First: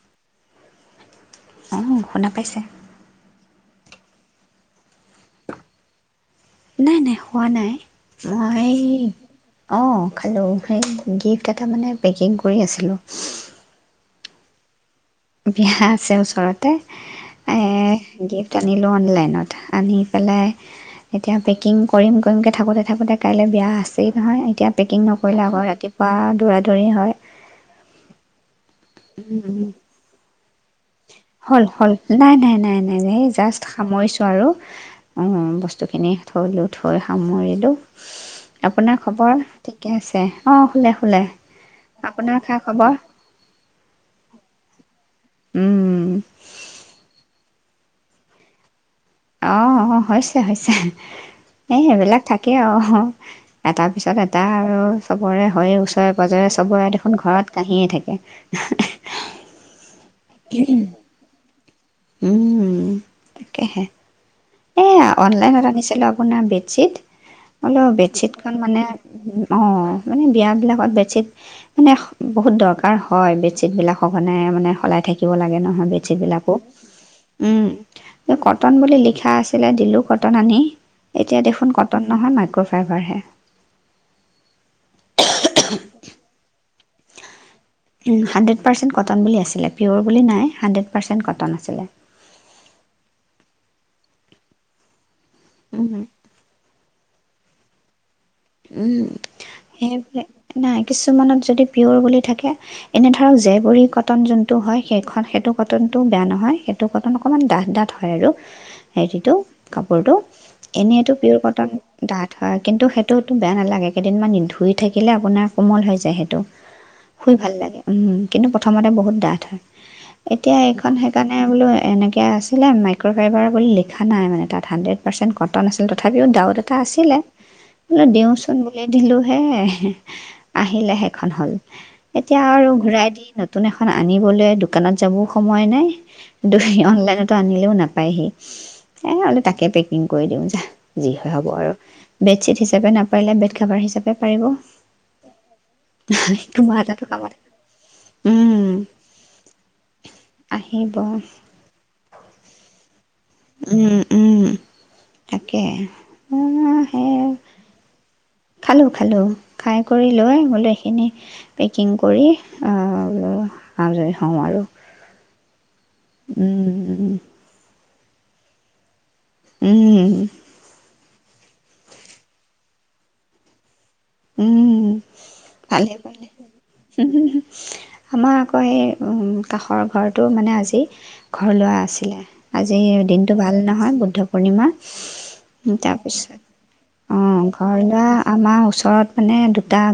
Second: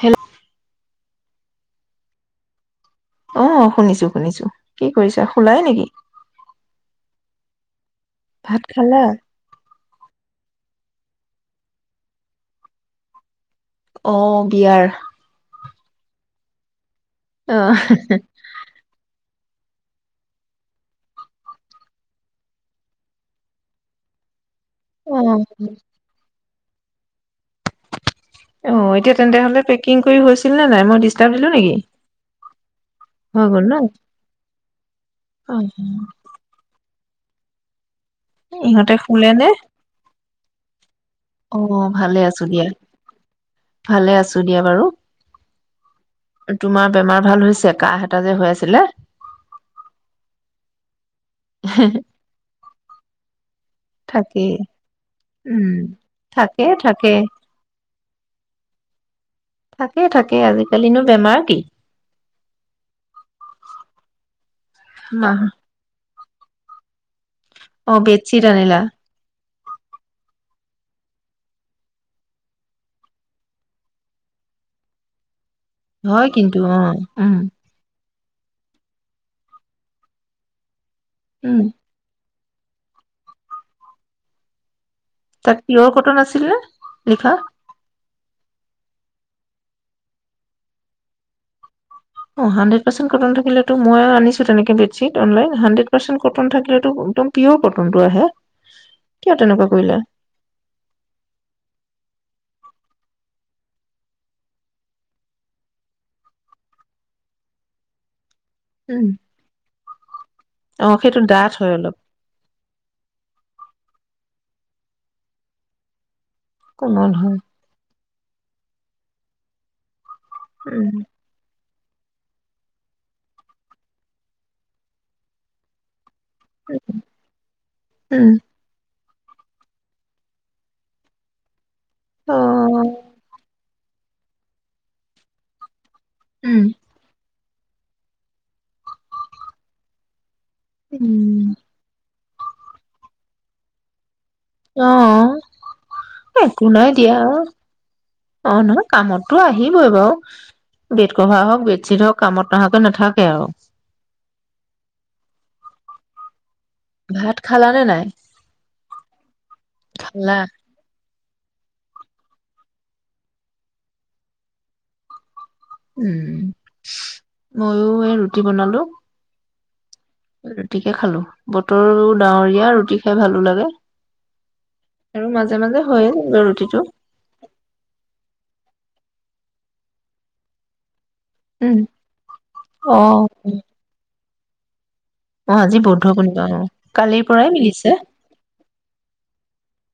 Hello অ শুনা পাইছে অ শুনিছো শুনিছো কি কৰিছা খোলাই নেকি নাই নাই হোৱা নাই ভাত মই খালা? অ খালো খ গিফ্ট এটা মানে পেকিং কৰি আছিলোঁ অ বিয়াৰ বিহা আছে ওচৰতে অ' এ গিফ্ট আনিলো অনলাইনত আনি পেলাই এতিয়া পেকিং কৰিম কৰিমকৈ থাকোঁতে থাকোঁতে কাইলৈ বিয়া আছেই নহয় এতিয়া পেকিং অ'। নকৰিলে আগৌ ৰাতিপুৱা ৰা দৰি হয় অ এতিয়া তেন্ত হলে পেকিং কৰি হৈছে হল হল নাই নাই নাই নাই হৈ জাষ্ট গ'ল ন? সামৰিছো আৰু অ বস্তুখিনি থ লো থৈ সামৰিলোঁ। ইহঁতে আপোনাৰ শুলে খবৰ নে? ঠিকে আছে অ খুলে খুলে অ' ভালে আপোনাৰ আছো খা দিয়া। খবৰ ভালে আছো দিয়া বাৰু। উম, তোমাৰ বেমাৰ ভাল হৈছে কাহ এত যে হৈ আছিলে অ অ হৈছে হৈছে এ সেইবিলাক থাকে আৰু এটাৰ পিছত এটা থাকেই আৰু চবৰে উম। হৈ ওচৰে পজৰে থাকে চবৰে থাকে দেখোন ঘৰত কাঁহিয়ে থাকে [inaudible] থাকেই থাকে আজিকালিনো বেমাৰ কি উম তাকেহে এয়া মাহ অনলাইনত আনিছিলো আপোন বেড্বিট হলেও অ' বেডশিট বেডশ্বীট খন আনিলা মানে অ মানে বিয়া বিলাকত বেডশ্বীট মানে বহুত দৰকাৰ হয় বেডশ্বীট বিলাক সঘনাই মানে সলাই থাকিব লাগে ন হয় কিন্তু অ' উম কটন বুলি লিখি লিখা আছিলে দিলোঁ কটন আনি এতিয়া উম। দেখোন কটন নহয় মাত কক' ফাইভাৰ হ তাক প্ৰিয় কটন আছিল ন লিখা হাড্ৰেড পাৰ্চেন কটন বুলি আছিলে পিয়ৰ বুলি নাই হাড্ৰেড পাৰ্চন্ট কটন আছিল অ হানড্ৰেড পাৰ্চেট কটন থাকিলেতটো মই আনিছো তেনেকে bedsheet online hundred um, percent cotton থিলেটো একদম প্ৰিয়ৰ কটনটো আহে উম কিয় তেনেকুৱা কৰিলে সেইব নাই কিছুমানত যদি পিয়ৰ বুলি থাকে এনে ধৰক জেবৰি কটন যোনটো হয় সেইখন সেইটো কটনটো বেয়া নহয় সেইটো কটন অকণমান ডাঠ ডাঠ হয় আৰু উম হেৰিটো কাপোৰতটো অ এনেটো সেইটো পিয়ৰ ডাঠ কটন হয় অলপ ডাঠ হয় কিন্তু সেই টোতো বেয়া নালাগে কেইদিনমান ধুই থাকিলে আপোনাৰ কোমল হৈ যায় সেইটো কোমল শুই হয় ভাল লাগে উম কিন্তু প্ৰথমতে বহুত ডাঠ হয় এতিয়া এইখন উম সেইকাৰণে আ বোলো এনেকৈ আছিলে মাইক্ৰ'ফাইবাৰ বুলি লিখা নাই মানে তাত হাণ্ড্ৰেড পাৰ্চেণ্ট কটন আছিল ত তথাপিও ডাউত এটা আছিলে উম দিওঁচোন ব বুলি দিলো হে আহিলে সেইখন হ'ল অ এতিয়া আৰু ঘূৰাই দি নতুন এ আনিবলৈ দোকানত যাবও সময় নাই দু উম অনলাইনত আনিলেও নাপায়হি এ তাকে পেকিং কৰি দিও যা যি হয় হ'ব উম আৰু বেডশ্বিট হিচাপ বেড কভাৰ হিচাপে পাৰিব অ একো তোমাৰ নাই এটাতো দিয়া কামত অ উম নহয় কামততটো আহিবই বাৰু আহিব বেড কভাৰ হওক বেডশ্বিট হওক কামত নহাকে নাথাক উম উম তাকে উম ভাত খালানে নাই? খালোঁ খালোঁ খাই কৰি খালা লৈ গোটেইখিনি পেকিং কৰি অ আজৰি হম আৰু। উম উম ময়ো ৰুটি বনালো। উম ৰুটি কে খালো। বতৰো ডাৱৰীয়া ৰুটি খাই ভালো লাগে। উম আৰু মাজে মাজে ভালেই হয়ে ভালে যায় ৰুটিটো। হ'ম আমাৰ এ সেই কাষৰ ঘৰটো মানে আজি ঘৰ উম, লোৱা আছিলে আজি অ, দিনটো ভাল নহল বুদ্ধ পূৰ্ণিমা। [unintelligible] ম অ, আজি দুটা বৌদ্ধ পূৰ্ণিমা অ, কালিৰ পৰাই মিলিছে।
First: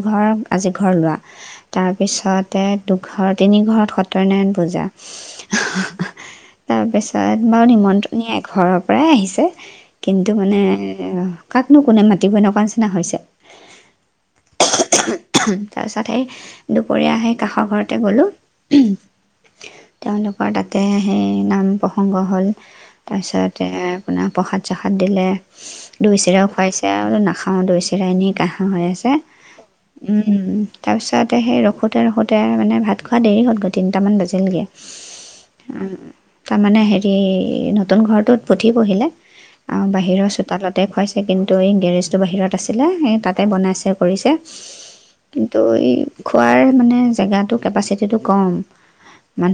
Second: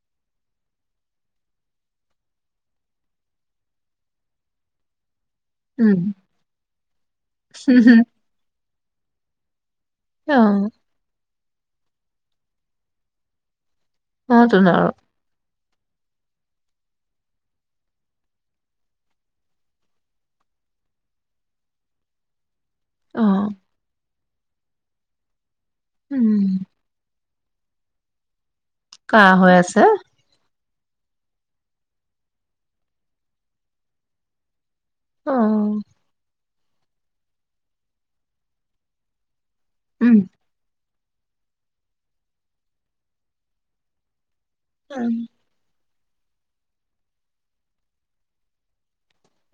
ঘৰ আজি ঘৰ লোৱা তাৰপিছতে দুঘৰ তিনিঘৰত সত্যনাৰায়ণ পূজা। উম, হাহাহা তাৰপিছত বাৰু হুম, হুম, নিমন্ত্ৰণিয় এঘৰত। প্ৰায় আহিছে। কিন্তু অ, মানে এএএএ কাকনো কোনে মাতিব এনেকুৱা নিচিনা হৈছে। অ তোন। তাৰপিছত সেই দুপৰীয়া আহেই কাষৰ ঘৰতে গ'লো তেওঁলোকৰ তাতে সেই নাম প্ৰসংগ হ'ল। অ, তাৰ পিছত এ আপোনাৰ প্ৰসাদ চসাদ দিলে। দৈ চিৰাও উম, খুৱাইছে আৰু নাখা খাওঁ দৈছিৰা এনেকা কাহঁ হৈ আছে হ'ম তাৰপিছতে সেই ৰখোতে ৰখোতে মানে ভাত খোৱা দেৰি হ'লগৈ তিনিটামান বাজিলগে। অ, [unintelligible] তাৰমানে হেৰি নতুন ঘৰটোত পুঠি পঢ়িলে। অ উম, বাহিৰৰ চোতালতে খুৱাইচে। কিন্তু এই গেৰেজটো বাহিৰত আছিলে সেই তাতে বনাইছে কৰিছে কিন্তু এই খোৱাৰ মানে জেগাটো কেপাচিটিটো কম।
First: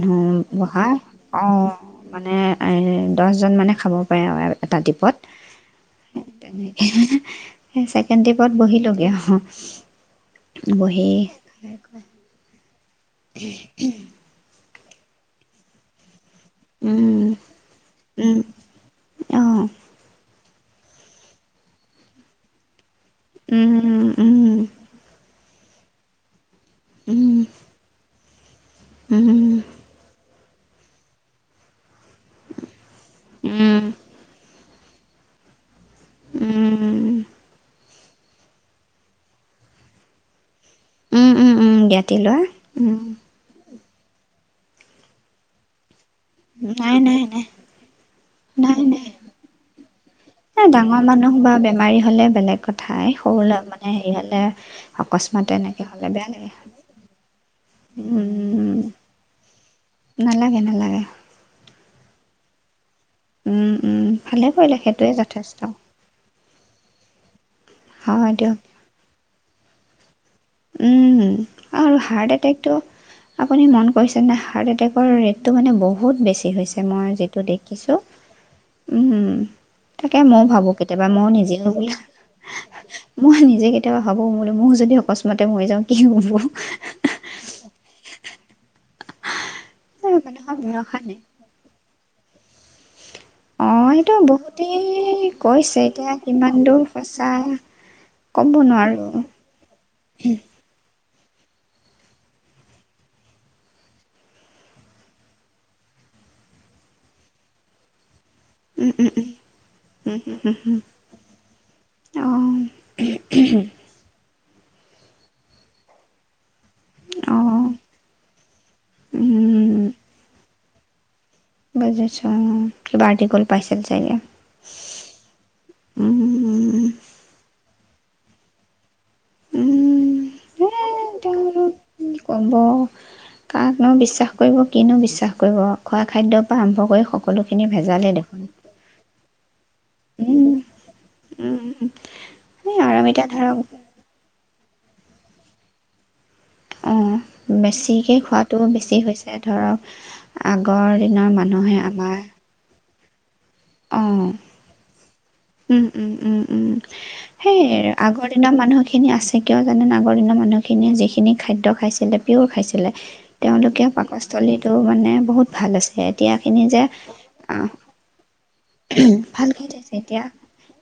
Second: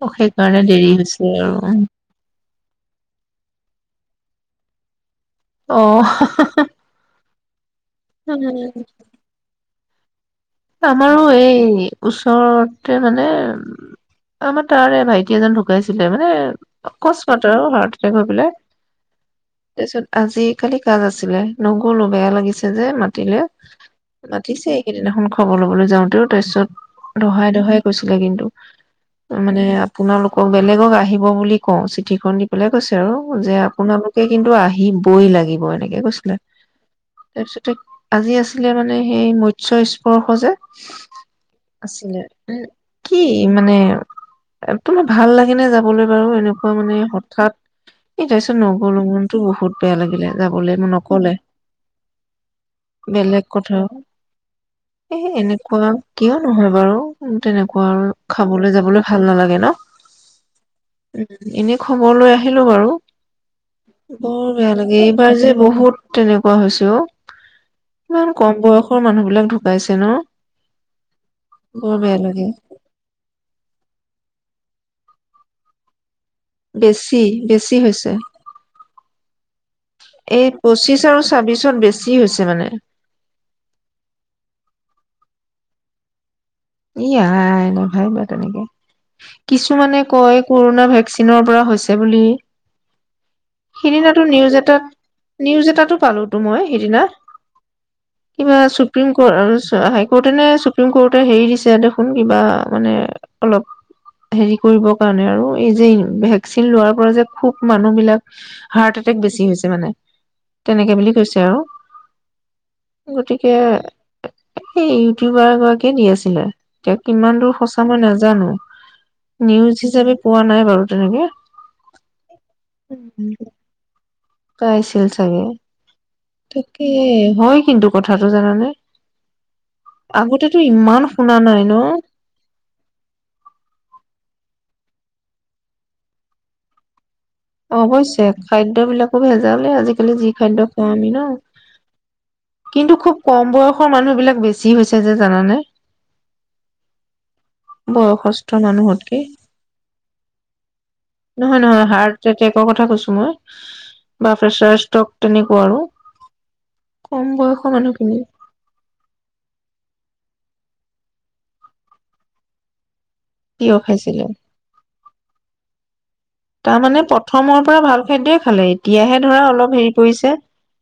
অ, সেইকাৰণে বহা দেৰি হৈছে অ আৰু উম, মানে দহজন মানে খাব পাৰে আৰু এটা টীপত। অ চছেকেণ্ডিপত বহিলগে আহ আমাৰো এই ওচৰত মানে উ আমাৰ তাৰে ভাইটি এজন ঢুকাইছিলে মানে উম অকস্মাতে আৰু ভাৰততে গৈ উম পেলাই অঁ তাৰপিছত আজি খালি কাজ আছিলে নগ'লো বেয়া লাগিছে যে মা পাতিলে উম উম মাতিছে এইকেইদিনা সোনকালে খব লব যাওঁতেও তাৰপিছত উম দহাই দহাই কৈছিলে কিন্তু উম উম মানে আপোনালোক বেলেগক আহিব বুলি কওঁ চিঠিখন দি পেলাই কৈছে আৰু যে উম আপোনালোকে কিন্তু আহি সি বই লাগিব সনেকে কৈছিলা তাৰপিছতে আজি আছিলে মানে সেই মৎস্ কৰৰ স যে উম উম উম জ্ঞাতি আছিলে ল'ৰা কি মানে তোমাৰ ভাল লাগি নে যাবলৈ? বাৰু এনেকুৱা মানে নাই নাই হঠা নাই এই তাৰপিছত নাই লগলো নাই বহুত বেয়া লাগিলে। এ যাবলৈ মোক ডাঙৰ নকলে মানুহ বা বেমাৰী হলে বেলেগ কথাই বেলেগ সৰু কথা মানে হেৰি হলে এ অকস্মাতে এনেকে এনেকুৱা হ'লে বেয়া কিয় লাগে নহয় বাৰু তেনেকুৱা আৰু খাবলৈ উম যাবলৈ ভাল নালাগে ন নালাগে নালাগে খবৰলৈ আহিলো বাৰু উম উম বৰ ভালে বেয়া কৰিলে লাগে সেইটোৱে এইবাৰ যে যথেষ্ট বহুত তেনেকা কোৱা হৈছে অ ইমান হয় কম দিয়ক বয়সৰ মানুহ বিলাক পাইছে ন উম বৰ আৰু বেয়া হাৰ্ট লাগে এটেকটো আপুনি মন কৈছে নে হাৰ্ট এটেকৰ ৰেটটো মানে বহুত বেছি। মই বেছি যিটো বেছি দেিছো হৈছে উ তাকে ময় এই ভাবো পঁচিশ কেতিয়াবা আৰু মই নিজেও ছাব্বিশত বেছি হৈছে মানে মই নিজে কেতিয়াবা ভাবো বুলি মোৰ যদি অকস্মাত কি মাতে মই যাওঁ কি হব ই আই! নেভাবিবা তেনেকে। কিছুমানে কয়, মানুহৰ কৰোণা ভৰষা নাই ভেকচিনৰ পৰা হৈছে। তে বুলি। অ সেইটো সিদিনাটো নিউজ বহুতেই এটাত, নিউজ কৈছে এটাটো এতিয়া পালোঁটো কিমান মই দূৰ সিদিনা। সঁচা ক'ব কিবা নোৱাৰো ছুপ্ৰিম ক-ৰ-চ-হা-হাই ক'ৰ্টে নে ছুপ্ৰিম ক'ৰ্ট তে হেৰি [unintelligible] এতিয়া দেখোন কিবা মানে অলপ, হেৰি কৰিবৰ কাৰণে আৰু এই যে, ভেকচিন লোৱাৰ পৰা যে খুব মানুহবিলাক উম হাৰ্ট উম এটেক বেছি হৈছে মানে উম তেনেকে বুলি কৈছে আৰু। উম অ গতিকে সেই ইউটিউবাৰ গৰাকীয়ে দি আছিলে এতিয়া অ কিমান দূৰ সঁচা মই নাজানো। নিউজ হিচাপে পোৱা নাই বাৰু। তেনেকে বুজিছোঁ আৰু। কিবা আৰটিক'ল পাইছিল চাগে। পাইছিল চাগে। উম তাকে, হয় কিন্তু কথাটো, জানানে? আগতেতো উম। এ, ইমান এতিয়া শুনা নাই আৰু ন কি ক'ব, কাকনো বিশ্বাস কৰিব? কিনো বিশ্বাস কৰিব, খোৱা খাদ্যৰ পৰা আৰম্ভ কৰি স অৱশ্যে! খাদ্যবিলাকো ভেঁজালেই আজিকালি যি উম খাদ্য খুৱাও আমি ন! উম কিন্তু আৰু খুব এতিয়া কম ধৰক বয়সৰ মানুহবিলাক বেছ যিছে যে জানানে? অ', বেছিকে বয়সস্থ খোৱাটো বেছি মানুহতকে হৈছে ধৰক আগৰ দিনৰ নহয় মানুহে নহয় হাৰ্ট আমাৰ এটেকৰ কথা কৈছো মই অ', বা প্ৰেচাৰ ষ্ট্ৰক তেনেকুৱা আৰু উম, উম, উম, উম, কম সেই বয়সৰ মানুহখিনি আগৰ দিনৰ মানুহখিনি আছে কিয় জানে আগৰ দিনানৰ মানুহিন খিনিয় যিখিনি খাদ্য খাইছিলে পিয়ৰ খাইছিলে। তিয়হ তেওঁলোকে খাইছিলে পাকস্থলীটো মানে বহুত ভাল আছিল এতিয়া খিনি যে তাৰমানে প্ৰথমৰ অ'। পৰা ভাল খাদ্যই খালে এতিয়াহে ধৰা ভালক অলপ হেৰি থাইছে এতিয়া কৰিছে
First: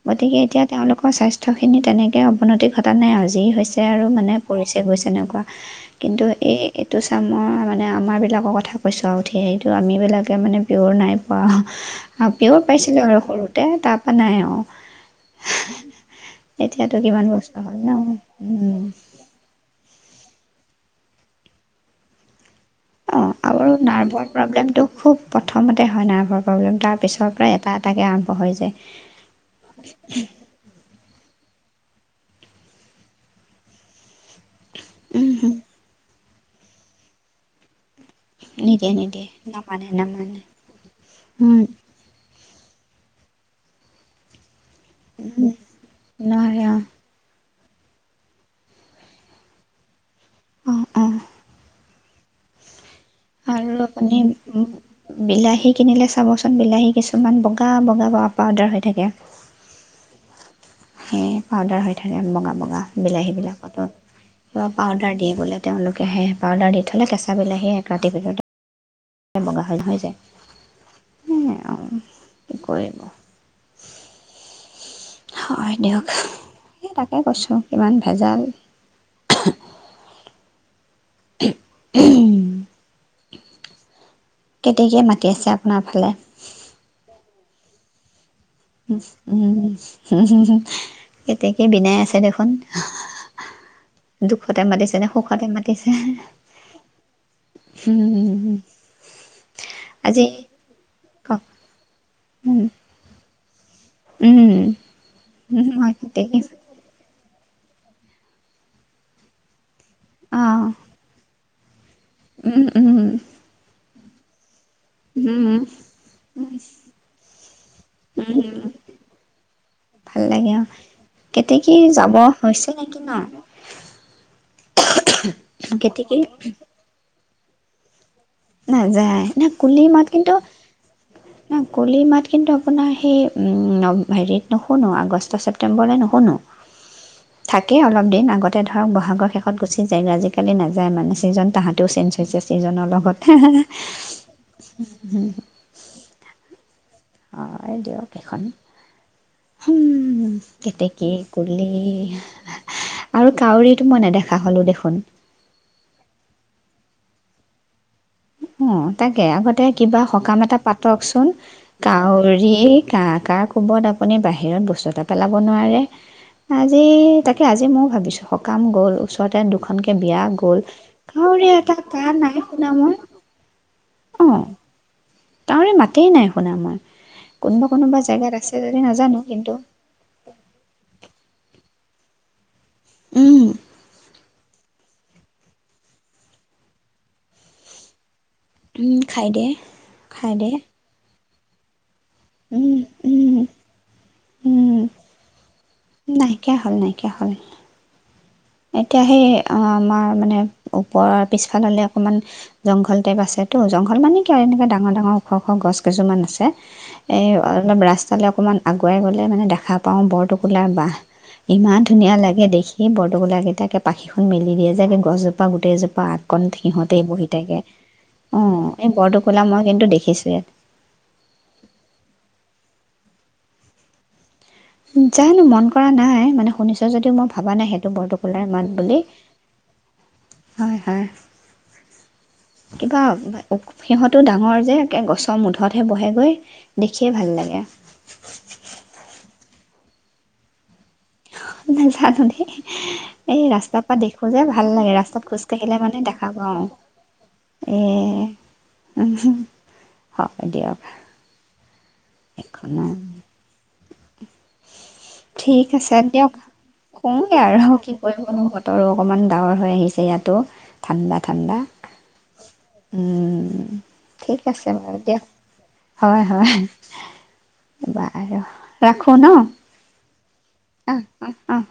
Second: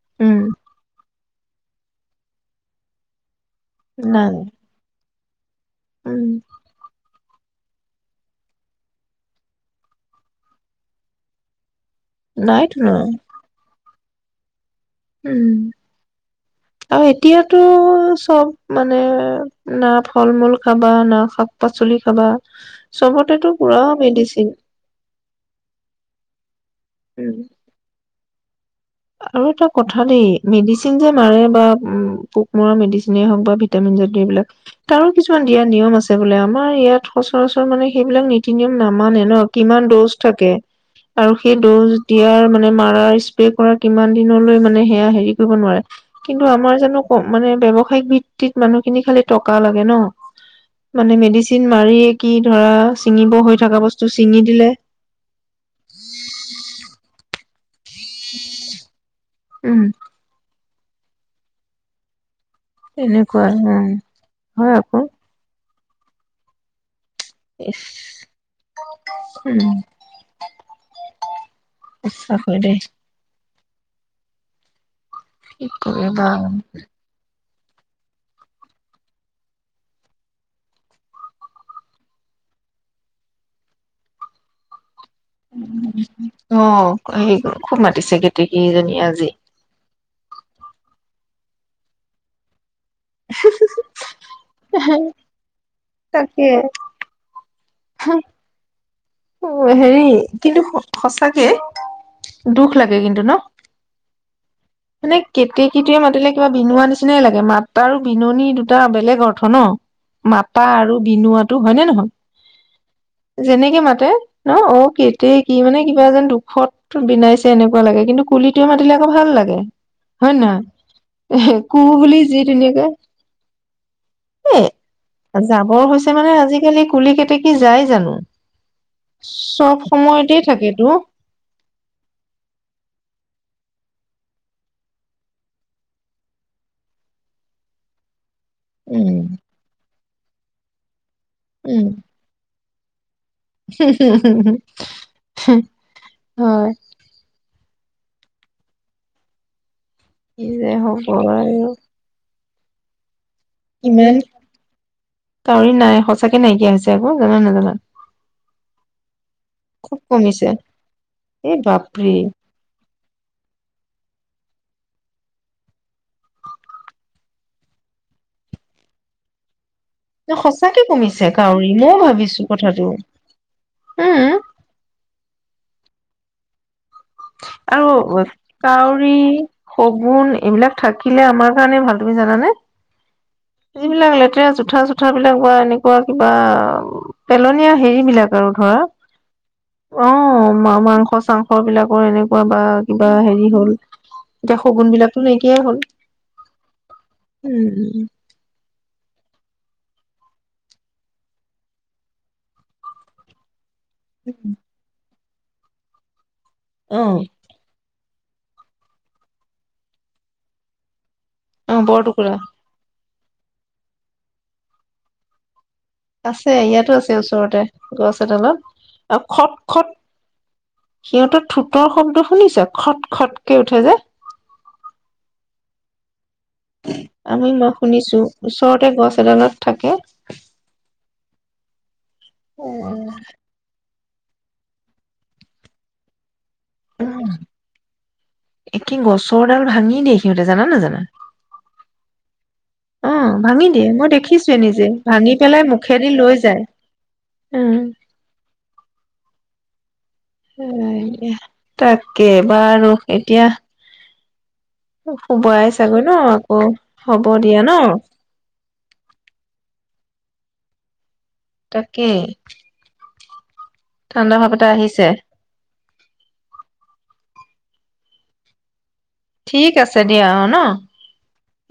গতিকে উম এতিয়া তেওঁলোকৰ স্বাস্থ্য খিনি তেনেকে অৱনতি ঘটা নাই আজি হৈ ছে আৰু মানে নাই পৰিছে গৈছে ন' কিন্তু উম এই এইটো চামৰ মানে আমাৰবিলাকৰ কথা কৈছোঁ আৰু উঠি সেইটো আমিবিলাকে মানে পিয়'ৰ নাই পোৱা। পিয়ৰ নাইতো ন পাইছিলোঁ আৰু সৰুতে তাত অনাই আও। উম, এতিয়াতো আৰু কিমান বছৰ এতিয়াতো হ'ল ন চব মানে নাভ ফল-মূল খাবা না শাক-পাচলি খাবা। অ', চবতেতো আৰু পুৰা নাৰ্ভৰ মেডিচিন প্ৰব্লেমটো খুব প্ৰথমতে হয় নাৰ্ভৰ প্ৰব্লেম তা ত পিছৰ উম পৰাই এটা এটাকে আ হৈ যায় আৰু এটা কথা দেই মেডিচিন যে, মাৰে বা উম, পোক মৰা মেডিচিনে হওঁক বা ভিটামিন যদি এইবিলাক তাৰো কিছুমান উম, দিয়া নিয়ম আছে বোলে আমাৰ ইয়াত সচৰাচৰ মানে সেইবিলাক নীতি নিয়ম নিদিয়ে নামানে নিদিয়ে ন ন? কিমান নামানে ড'জ নামানে থাকে আৰু সেই উম, ড'জ দিয়াৰ মান মানে মাৰা ইস্প্ৰে কৰা কিমান দিনলৈ মান মে হেয়া হেৰি কৰিব নোৱাৰে কিন্তু নোৱাৰে আমাৰ অঁ জানো ক মানে ব্যৱসায়িক ভিত্তিত মানুহখিনি খালি টকা লাগে ন? অঁ অঁ মানে মেডিচিন মাৰি কি ধৰা ছিঙিব হৈ আৰু থকা বস্তু আপুনি ছিঙি উ দিলে বিলাহী কিনিলে চাবচোন বিলাহী কিছুমান ব গা বগা ব পাউদাৰ হৈ থাকে। উম। [unintelligible] ‌ পাউদাৰ হৈ থাকে বগা বগা, বিলাহী তেনেকুৱা বিলাকতো উম কিবা হয় আকৌ পাউদাৰ দিয়ে বোলে। তেওঁলোকে সে পাউদাৰ দি থ'লে কেঁচ কেচা বিলাহী ইচ এক ৰাতিৰ ভিতৰত্ উম বগা হৈ হৈ যায়। এইয়া আৰু সঁচা কৈ কি দেই কৰিব? কি হয় দিয়ক কৰিবা এই তাকে কৈছোঁ। ইমান ভেজাল। উম। কেতেকীয়ে মা অ' আহি গ'ল। খুব মাতিছে উ কেতেকীজনী আজি উম উম উ। কেতেকীয়ে বিনায় আছে দেখোন। দুখতে মাতিছে নে সুখতে মাতিছে। তাকে হম। হেৰি কিন্তু কওক সঁচাকে উম দুখ লাগে কিন্তু ন? উম, মানে উম, হয় কেতেকীটোৱে মাতিলে কেতেকী কিবা বিনোৱা নিচিনাই লাগে। মাত্ৰা আৰু বিননি দুটা বেলেগ অৰ্থ ন। অ', মাতা আৰু বিনুৱা। তটো হয় নে নহয়? উম, উম। তে ন অ কেতিয় কি উম, মানে কিবা এ যেন দুখত বিনাইছে এনেকুৱা লাগে কিন্তু কুলিটোৱে মাতিলে আকৌ ভাল লাগে ভাল হয়ে লাগে নহয় অ', এ কেতেকী কো যাব বুলি যি হৈছে ধুনীয়াকে নেকি ন? এ জাবৰ হৈছে কেতেকী মানে আজিকালি কুলি কেতে কি যায় জানো? নাযায় ন চব কুলি মাত কিন্তু সময়তে থাকেতো ন কুলি মাত কিন্তু আপোনাৰ সেই হেৰিত নুশুনো আগষ্ট ছেপটেম্বৰলৈ নুশুনো থাকেই অলপ দিন আগত ধৰক উম বহাগৰ শেষত গুচি আজিকালি নাযায় মানে চিজন উম তাহাঁতেও চেঞ্ হৈ যায় [unintelligible] এইজনৰ লগত হয়। হয়, দিয়ক এখন কি যে হ'ব কেতেকী, আৰু কুলি আৰু কাউৰীটো মই ইমান নেদেখা হ'লো দেখোন কাউৰী নাই [unintelligible] হৈছে আকৌ জানা নাজানা? অ', তাকে আগতে খুব কিবা সকাম কমিছে এটা পাতকচোন এই বাপৰে কাউৰী কা কা কোবত আপুনি বাহিৰ বাহিৰত বস্তু এটা পেলাব নোৱাৰে আজি তাকে আজি ময়ো ভাবিছোঁ সকাম গ'ল ওচৰতে কে বিয়া গ'ল, সঁচাকে কমিছে কাউৰীৰ কাউৰী এটা মইও কা ভাবিছো নাই শুনা কথাটো মই উম অহ। [unintelligible] মাতেই নাই শুনা মই। কোনোবা আৰু কোনোবা জেগাত আছে যদি কাউৰী নাজানো কিন্তু শগুন এইবিলাক থাকিলে আমাৰ সিমানেই ভাল তুমি জানা নে উম যিবিলাক লেতেৰা জোঠা চা থাৰ বিলাক বা এনেকুৱা কিবা পেলনীয়া হেৰি বিলাক আৰু উম খাই দে ধৰা অ খাই দে মা মাংস চাং [unintelligible] এনেকুৱা বা উম কিবা উম হেৰি হ'ল। এতিয়া উম শগুন বিলাকো ন [unintelligible] হ'ল, নাইকিয়া হ'ল নাইকিয়া হ'ল উম। এতিয়া সেই আমাৰ মানে ওপৰৰ পিছফাল হলে অকমান জংঘল টাইপ আছে ত জংঘল মানে‌ কি‌‌ আৰু এনেকে ডাঙৰ, ডাঙৰ শ, শ গছ কেইযোৰমান আছে। অ এ অলপ ৰাস ফালে অকণমান আগুৱাই গ'লে মান দেখা পাওঁ বৰটোকোলাৰ বাঁহ। ইমান অ ধুনীয়া বৰটুকুৰা লাগে দেখি বৰ গোলােইকেইটা পাখিখন মেলি দিয়ে যে, একে গছজোপা গোটেইজো আছে ইয়াতো আছে ওচৰতে গছ এডালত অঁ এই আৰু বৰটোকোলা খট, মই কিন্তু খট দেখিছোঁ ইয়াত সিহঁতৰ ঠোঁটৰ শব্দ শুনিছা? খট, খটকে উঠে যে জানো মন কৰা নাই মানে শুনিছ যদিও মই আমি ভাবা নাই সেইটো শুনিছো বৰটোকোলাৰ মাত ওচৰতে বুলি গছ এডালত থাকে হয়, হয়। এ কিবা সিহঁতো ডাঙৰ যে একে গছৰ মুধতহে বহেগৈ উ, দেখিয়ে ভাল লাগে একে গছৰ ডাল ভাঙি কিন্তু সিহতে জানা নাজানা? নাজানো দে অ এ ভাঙি ৰাস্তাৰ দিয়ে পৰা মই দেখো যে দেখিছোৱে ভাল নিজে লাগে ভাঙি ৰাস্তাত পেলাই খোজকাাঢ়িলে মানে মুখেদি দেখা লৈ যায় পাওঁ উম এ উ স তাকে একো নাই বাৰু আৰু এতিয়া শুবাই ঠিক আছে চাগৈ ন? দিয়ক আকৌ হ'ব দিয়া ন? বৰো অকণমান ডাঙৰ হৈ আহিছে ইয়াতো ঠাণ্ডাত ঠাণ্ডা তাকেই উম উ ঠাণ্ডা ঠিক ভাৱ এটা আছে বাৰু আহিছে দিয়ক হয়, হয়। বা বা আৰু ৰাখো ন? দিয় শ। আহ আহ আহহ